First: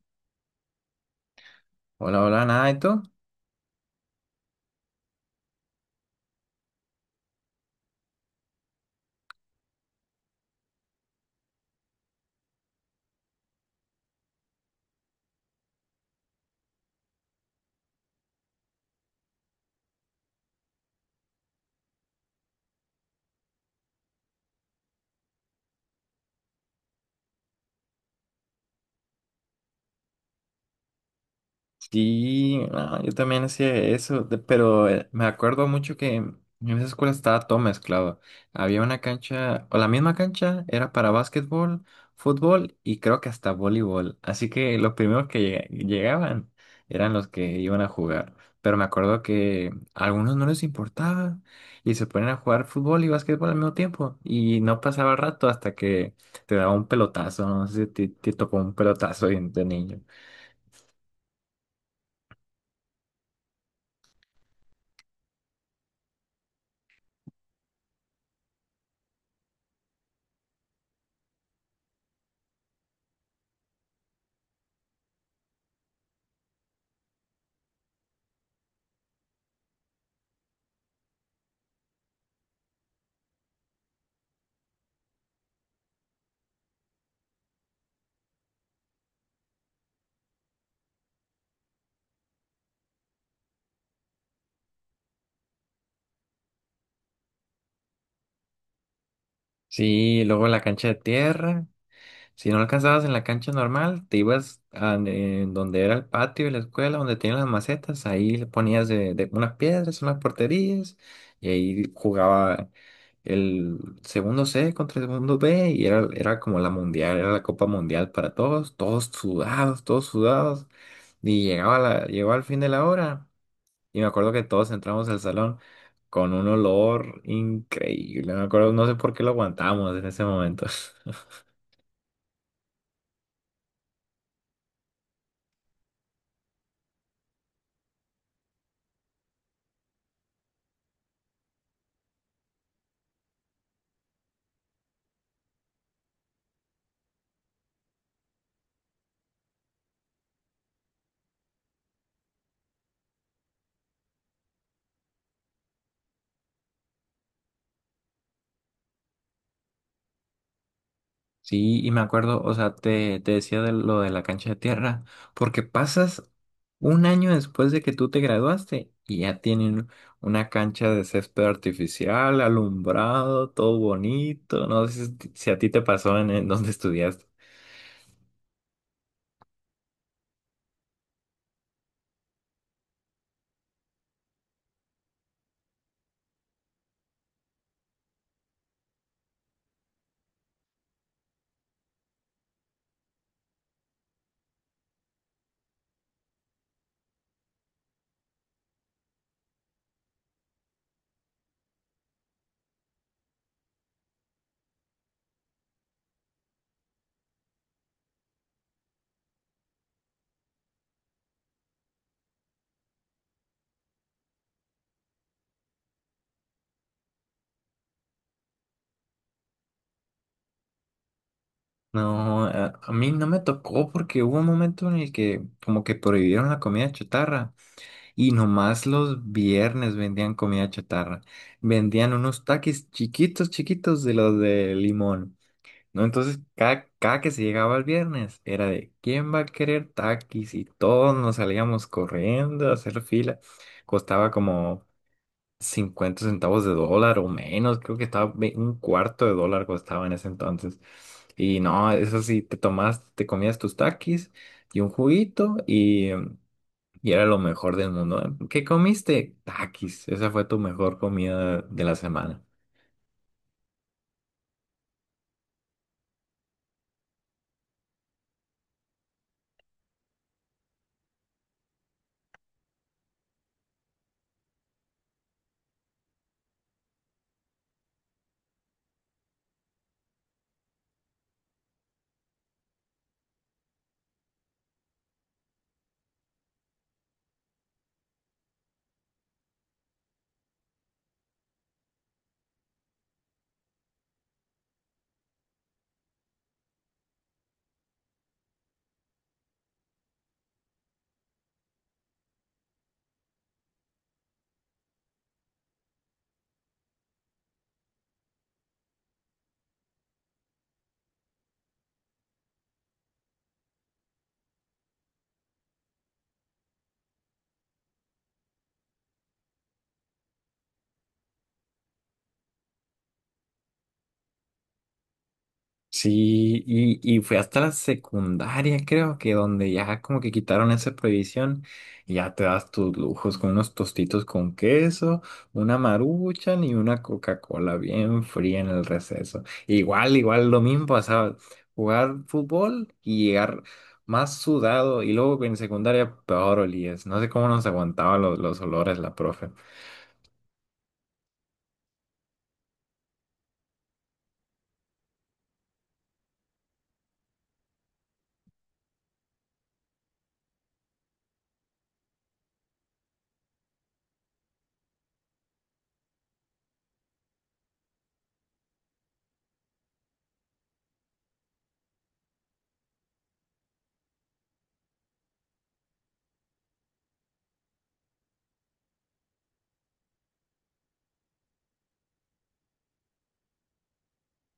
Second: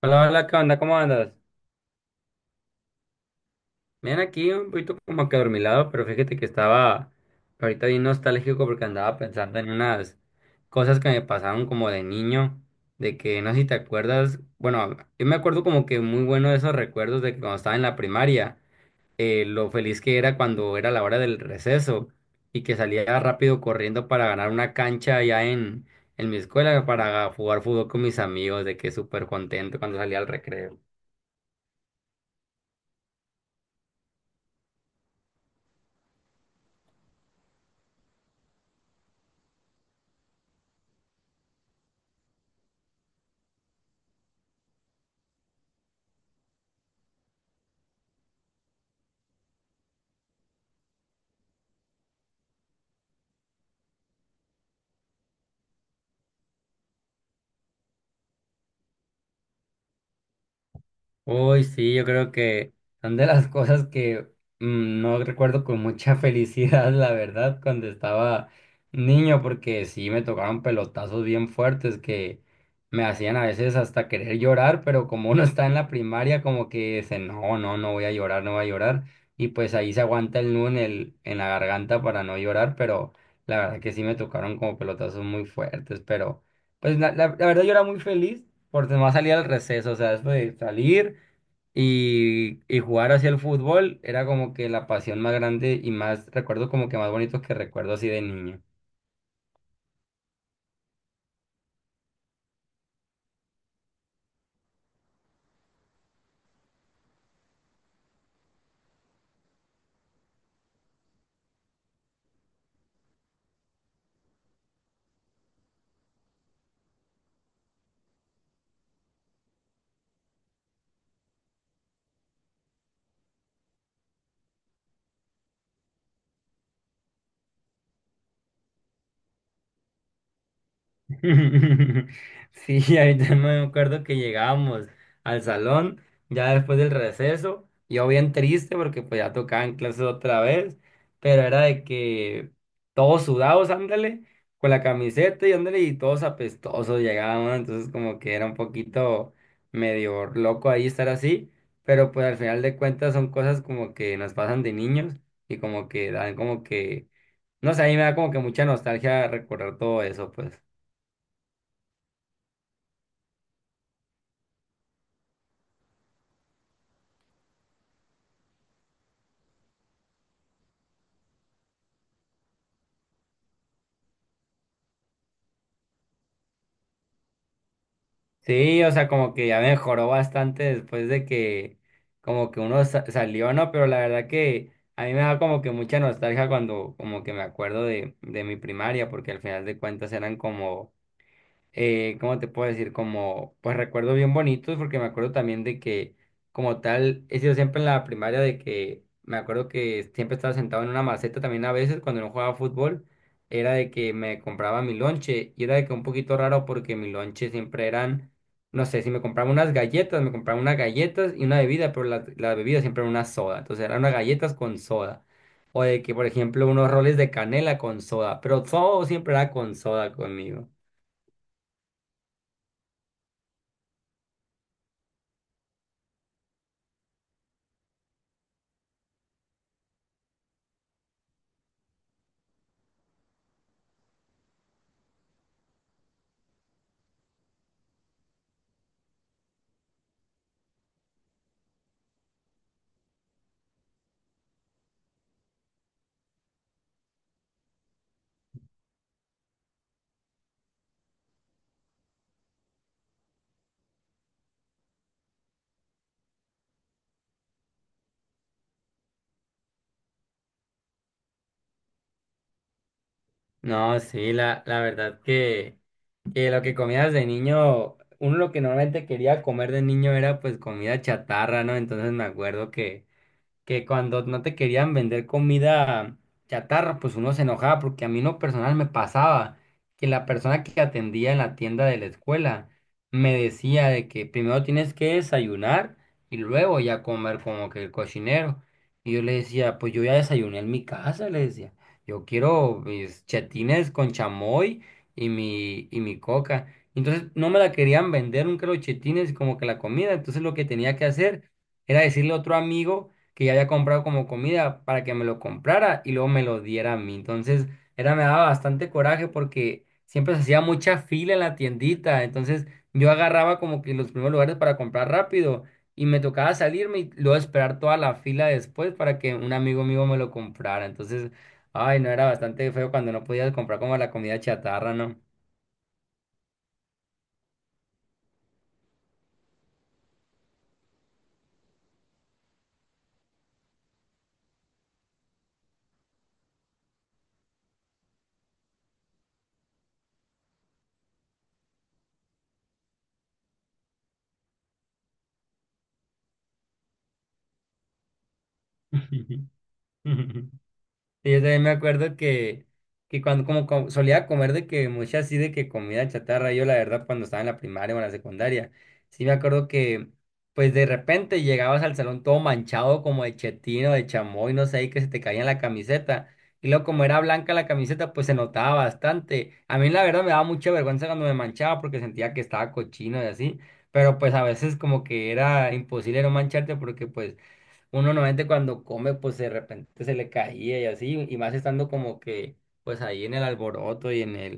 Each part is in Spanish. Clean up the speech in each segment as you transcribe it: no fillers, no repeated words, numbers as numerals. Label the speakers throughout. Speaker 1: Hola, hola, ¿qué onda? ¿Cómo andas?
Speaker 2: Hola, hola, nada, ¿y tú?
Speaker 1: Bien, aquí un poquito como que adormilado, pero fíjate que estaba ahorita bien nostálgico porque andaba pensando en unas cosas que me pasaron como de niño, de que no sé si te acuerdas, bueno, yo me acuerdo como que muy bueno de esos recuerdos de que cuando estaba en la primaria, lo feliz que era cuando era la hora del receso y que salía rápido corriendo para ganar una cancha allá en mi escuela para jugar fútbol con mis amigos, de que súper contento cuando salía al recreo.
Speaker 2: Sí, ah, yo también hacía eso, me acuerdo mucho que en esa escuela estaba todo mezclado. Había una cancha, o la misma cancha, era para básquetbol, fútbol y creo que hasta voleibol. Así que los primeros que llegaban eran los que iban a jugar. Pero me acuerdo que a algunos no les importaba y se ponían a jugar fútbol y básquetbol al mismo tiempo. Y no pasaba el rato hasta que te daba un pelotazo, no sé si te tocó un pelotazo de niño.
Speaker 1: Uy, sí, yo creo que son de las cosas que no recuerdo con mucha felicidad, la verdad, cuando estaba niño, porque sí me tocaron pelotazos bien fuertes que me hacían a veces hasta querer llorar, pero como uno está en la primaria, como que dice, no, no, no voy a llorar, no voy a llorar, y pues ahí se aguanta el nudo en la garganta para no llorar, pero la verdad que sí me tocaron como pelotazos muy fuertes, pero pues la verdad yo era muy feliz por demás salir al receso, o sea, después de salir. Y jugar hacia el fútbol era como que la pasión más grande y más, recuerdo como que más bonito que recuerdo así de niño.
Speaker 2: Sí, luego la cancha de tierra. Si no alcanzabas en la cancha normal, te ibas a en donde era el patio de la escuela, donde tenían las macetas, ahí le ponías de unas piedras, unas porterías, y ahí jugaba el segundo C contra el segundo B, y era como la mundial, era la Copa Mundial para todos, todos sudados, y llegaba llegó al fin de la hora. Y me acuerdo que todos entramos al salón con un olor increíble. Me acuerdo, no sé por qué lo aguantamos en ese momento.
Speaker 1: Sí, ahorita no me acuerdo que llegábamos al salón ya después del receso, yo bien triste porque pues ya tocaban clases otra vez, pero era de que todos sudados, ándale, con la camiseta y ándale, y todos apestosos llegábamos, entonces como que era un poquito medio loco ahí estar así, pero pues al final de cuentas son cosas como que nos pasan de niños y como que dan como que, no sé, a mí me da como que mucha nostalgia recordar todo eso, pues.
Speaker 2: Sí, y me acuerdo, o sea, te decía de lo de la cancha de tierra, porque pasas un año después de que tú te graduaste y ya tienen una cancha de césped artificial, alumbrado, todo bonito. No sé si a ti te pasó en donde estudiaste.
Speaker 1: Sí, o sea, como que ya mejoró bastante después de que como que salió, ¿no? Pero la verdad que a mí me da como que mucha nostalgia cuando como que me acuerdo de mi primaria, porque al final de cuentas eran como ¿cómo te puedo decir? Como, pues recuerdos bien bonitos, porque me acuerdo también de que, como tal, he sido siempre en la primaria de que, me acuerdo que siempre estaba sentado en una maceta también a veces cuando no jugaba fútbol, era de que me compraba mi lonche, y era de que un poquito raro porque mi lonche siempre eran, no sé, si me compraba unas galletas, me compraba unas galletas y una bebida, pero la bebida siempre era una soda, entonces eran unas galletas con soda. O de que, por ejemplo, unos roles de canela con soda, pero todo siempre era con soda conmigo.
Speaker 2: No, a mí no me tocó porque hubo un momento en el que como que prohibieron la comida chatarra. Y nomás los viernes vendían comida chatarra. Vendían unos taquis chiquitos, chiquitos de los de limón, ¿no? Entonces, cada que se llegaba el viernes, era de ¿quién va a querer taquis? Y todos nos salíamos corriendo a hacer fila. Costaba como 50 centavos de dólar o menos. Creo que estaba 1/4 de dólar costaba en ese entonces. Y no, eso sí, te comías tus taquis y un juguito y era lo mejor del mundo. ¿Qué comiste? Takis. Esa fue tu mejor comida de la semana.
Speaker 1: No, sí, la verdad que lo que comías de niño, uno lo que normalmente quería comer de niño era pues comida chatarra, ¿no? Entonces me acuerdo que cuando no te querían vender comida chatarra, pues uno se enojaba, porque a mí no personal me pasaba que la persona que atendía en la tienda de la escuela me decía de que primero tienes que desayunar y luego ya comer como que el cocinero. Y yo le decía, pues yo ya desayuné en mi casa, le decía, yo quiero mis chetines con chamoy y mi coca. Entonces no me la querían vender nunca los chetines como que la comida. Entonces lo que tenía que hacer era decirle a otro amigo que ya había comprado como comida para que me lo comprara y luego me lo diera a mí. Entonces, era, me daba bastante coraje porque siempre se hacía mucha fila en la tiendita. Entonces, yo agarraba como que los primeros lugares para comprar rápido y me tocaba salirme y luego esperar toda la fila después para que un amigo mío me lo comprara. Entonces, ay, no, era bastante feo cuando no podías comprar como la comida chatarra, ¿no?
Speaker 2: Sí, y fue hasta la secundaria, creo que donde ya como que quitaron esa prohibición y ya te das tus lujos con unos tostitos con queso, una maruchan y una Coca-Cola bien fría en el receso. Igual, igual lo mismo pasaba, jugar fútbol y llegar más sudado y luego en secundaria peor olías. No sé cómo nos aguantaba los olores la profe.
Speaker 1: Y yo también me acuerdo que, solía comer de que mucha así de que comida chatarra, yo la verdad cuando estaba en la primaria o en la secundaria, sí me acuerdo que pues de repente llegabas al salón todo manchado como de chetino, de chamoy, no sé, y que se te caía en la camiseta. Y luego como era blanca la camiseta, pues se notaba bastante. A mí la verdad me daba mucha vergüenza cuando me manchaba porque sentía que estaba cochino y así. Pero pues a veces como que era imposible no mancharte porque pues uno normalmente cuando come, pues de repente se le caía y así, y más estando como que, pues ahí en el alboroto y en el,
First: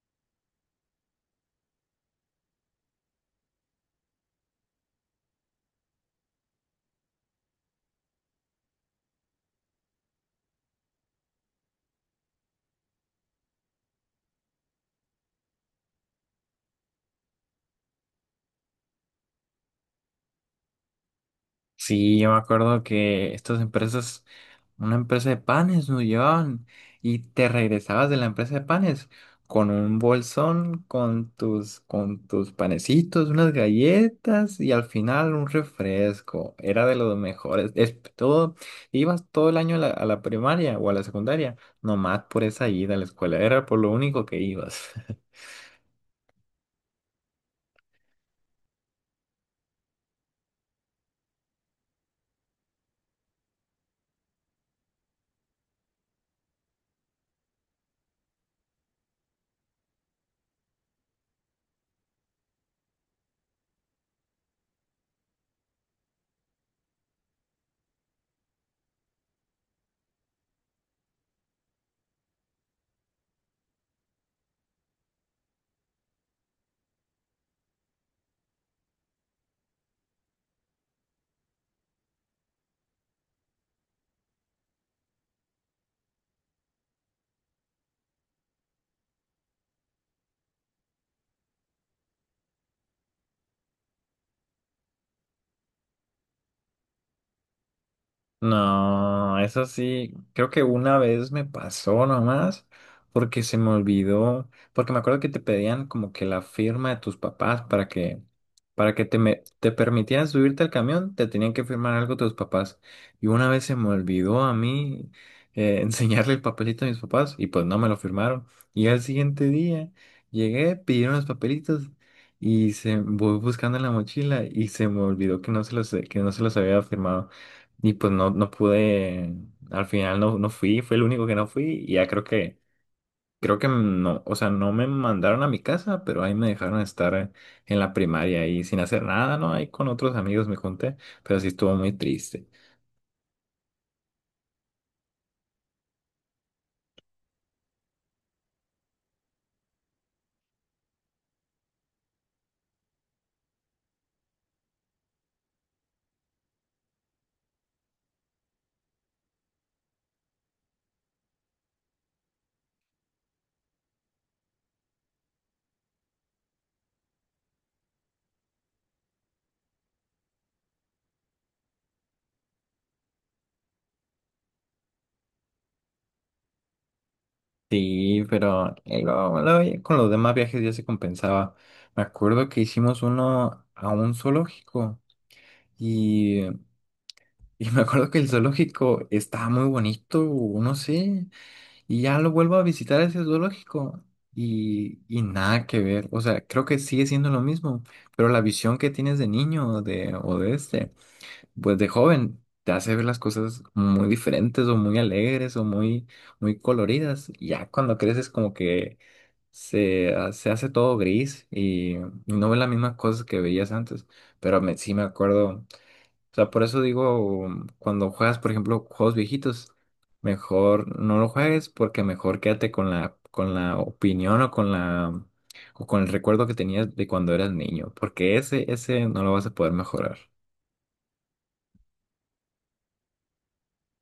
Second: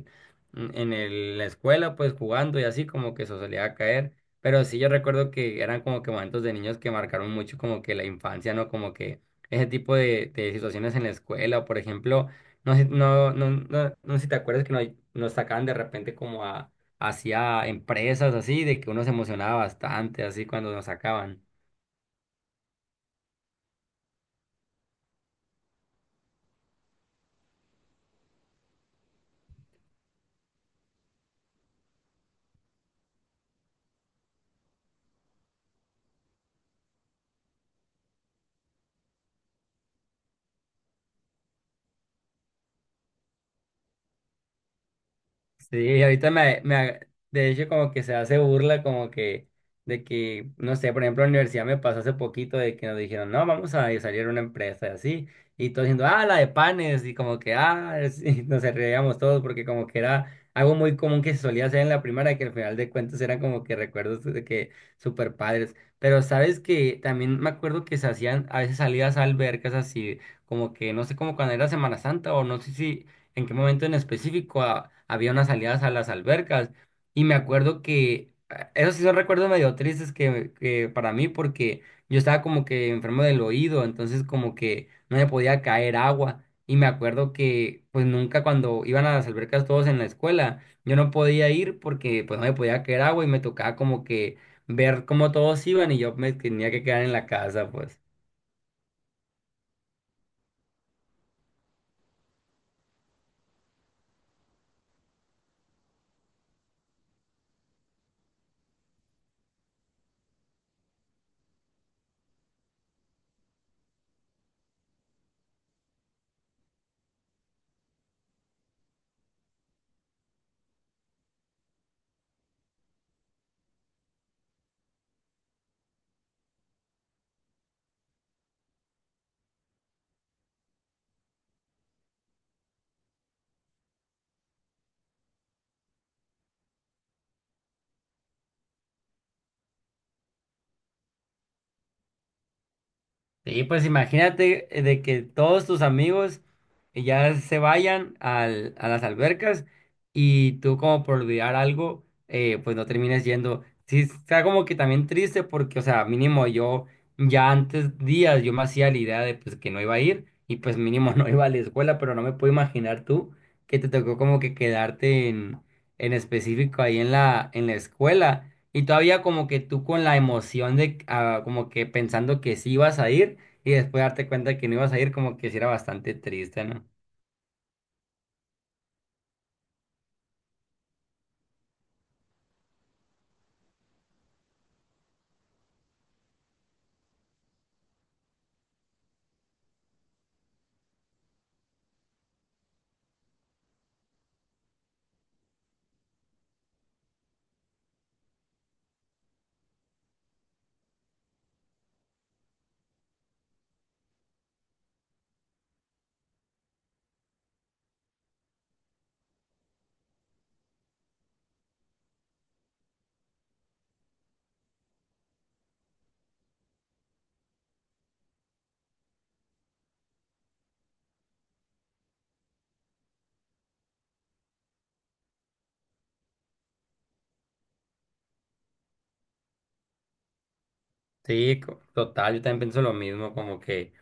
Speaker 1: mm, en el- la escuela, pues jugando y así, como que eso solía caer. Pero sí, yo recuerdo que eran como que momentos de niños que marcaron mucho como que la infancia, ¿no? Como que ese tipo de situaciones en la escuela, por ejemplo, no sé, no sé si te acuerdas que nos sacaban de repente como a, hacia empresas así, de que uno se emocionaba bastante así cuando nos sacaban.
Speaker 2: Sí, yo me acuerdo que estas empresas, una empresa de panes nos llevaban y te regresabas de la empresa de panes con un bolsón, con tus panecitos, unas galletas y al final un refresco. Era de los mejores. Es todo, ibas todo el año a a la primaria o a la secundaria, nomás por esa ida a la escuela. Era por lo único que ibas.
Speaker 1: Sí, de hecho como que se hace burla como que de que, no sé, por ejemplo, en la universidad me pasó hace poquito de que nos dijeron, no, vamos a salir a una empresa y así, y todos diciendo, ah, la de panes, y como que, ah, sí, nos reíamos todos porque como que era algo muy común que se solía hacer en la primaria, que al final de cuentas eran como que recuerdos de que super padres, pero sabes que también me acuerdo que se hacían a veces salidas a albercas así, como que, no sé, como cuando era Semana Santa o no sé si en qué momento en específico había unas salidas a las albercas. Y me acuerdo que, esos sí son recuerdos medio tristes que para mí, porque yo estaba como que enfermo del oído, entonces como que no me podía caer agua. Y me acuerdo que pues nunca cuando iban a las albercas todos en la escuela, yo no podía ir porque pues no me podía caer agua y me tocaba como que ver cómo todos iban y yo me tenía que quedar en la casa, pues.
Speaker 2: No, eso sí, creo que una vez me pasó nomás porque se me olvidó, porque me acuerdo que te pedían como que la firma de tus papás para que te permitieran subirte al camión, te tenían que firmar algo tus papás. Y una vez se me olvidó a mí enseñarle el papelito a mis papás y pues no me lo firmaron. Y al siguiente día llegué, pidieron los papelitos y se voy buscando en la mochila y se me olvidó que no se los que no se los había firmado. Y pues no pude, al final no fui, fue el único que no fui y ya creo creo que no, o sea, no me mandaron a mi casa, pero ahí me dejaron estar en la primaria y sin hacer nada, ¿no? Ahí con otros amigos me junté, pero sí estuvo muy triste.
Speaker 1: Sí, pues imagínate de que todos tus amigos a las albercas y tú como por olvidar algo, pues no termines yendo. Sí, está como que también triste porque, o sea, mínimo yo ya antes días yo me hacía la idea de pues que no iba a ir y pues mínimo no iba a la escuela, pero no me puedo imaginar tú que te tocó como que quedarte en específico ahí en en la escuela y todavía como que tú con la emoción de ah, como que pensando que sí ibas a ir. Y después darte cuenta que no ibas a ir, como que sí era bastante triste, ¿no?
Speaker 2: Sí, pero luego ya con los demás viajes ya se compensaba. Me acuerdo que hicimos uno a un zoológico y, y me acuerdo que el zoológico estaba muy bonito, no sé. Y ya lo vuelvo a visitar a ese zoológico y nada que ver. O sea, creo que sigue siendo lo mismo, pero la visión que tienes de niño o de este, pues de joven, te hace ver las cosas muy diferentes o muy alegres o muy coloridas. Y ya cuando creces como que se hace todo gris y no ves las mismas cosas que veías antes. Pero sí me acuerdo. O sea, por eso digo, cuando juegas, por ejemplo, juegos viejitos, mejor no lo juegues porque mejor quédate con con la opinión o con o con el recuerdo que tenías de cuando eras niño, porque ese no lo vas a poder mejorar.
Speaker 1: Sí, total, yo también pienso lo mismo, como que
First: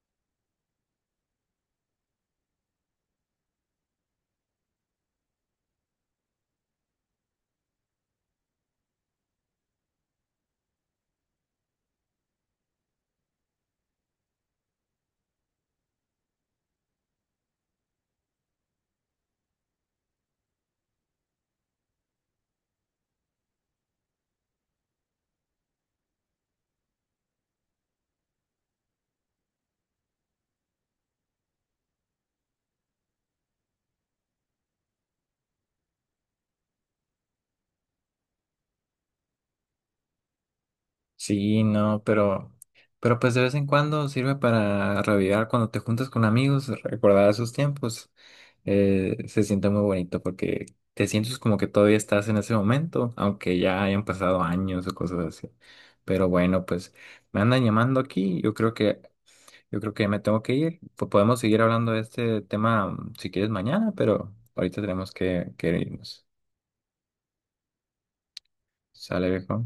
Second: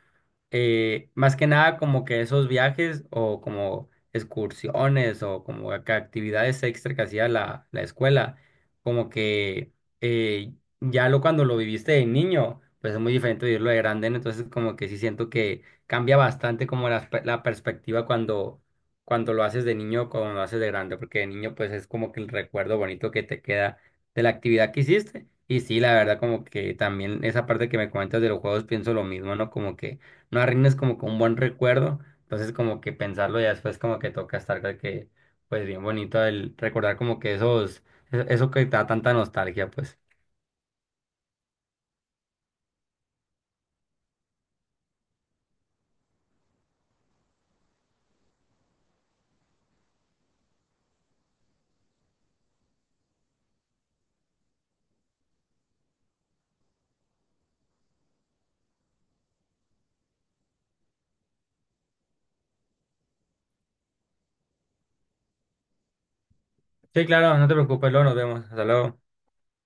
Speaker 1: más que nada como que esos viajes o como excursiones o como que actividades extra que hacía la escuela, como que eh, ya lo cuando lo viviste de niño, pues es muy diferente vivirlo de grande, ¿no? Entonces como que sí siento que cambia bastante como la perspectiva cuando lo haces de niño o cuando lo haces de grande, porque de niño pues es como que el recuerdo bonito que te queda de la actividad que hiciste. Y sí, la verdad, como que también esa parte que me comentas de los juegos pienso lo mismo, ¿no? Como que no arruines como con un buen recuerdo. Entonces como que pensarlo ya después como que toca estar de que, pues bien bonito el recordar como que esos, eso que te da tanta nostalgia, pues.
Speaker 2: Sí, no, pero pues de vez en cuando sirve para revivir cuando te juntas con amigos, recordar esos tiempos. Eh, se siente muy bonito porque te sientes como que todavía estás en ese momento, aunque ya hayan pasado años o cosas así. Pero bueno, pues me andan llamando aquí, yo creo yo creo que me tengo que ir. Pues podemos seguir hablando de este tema si quieres mañana, pero ahorita tenemos que irnos.
Speaker 1: Sí, claro, no te preocupes, luego nos vemos. Hasta luego.
Speaker 2: ¿Sale, viejo?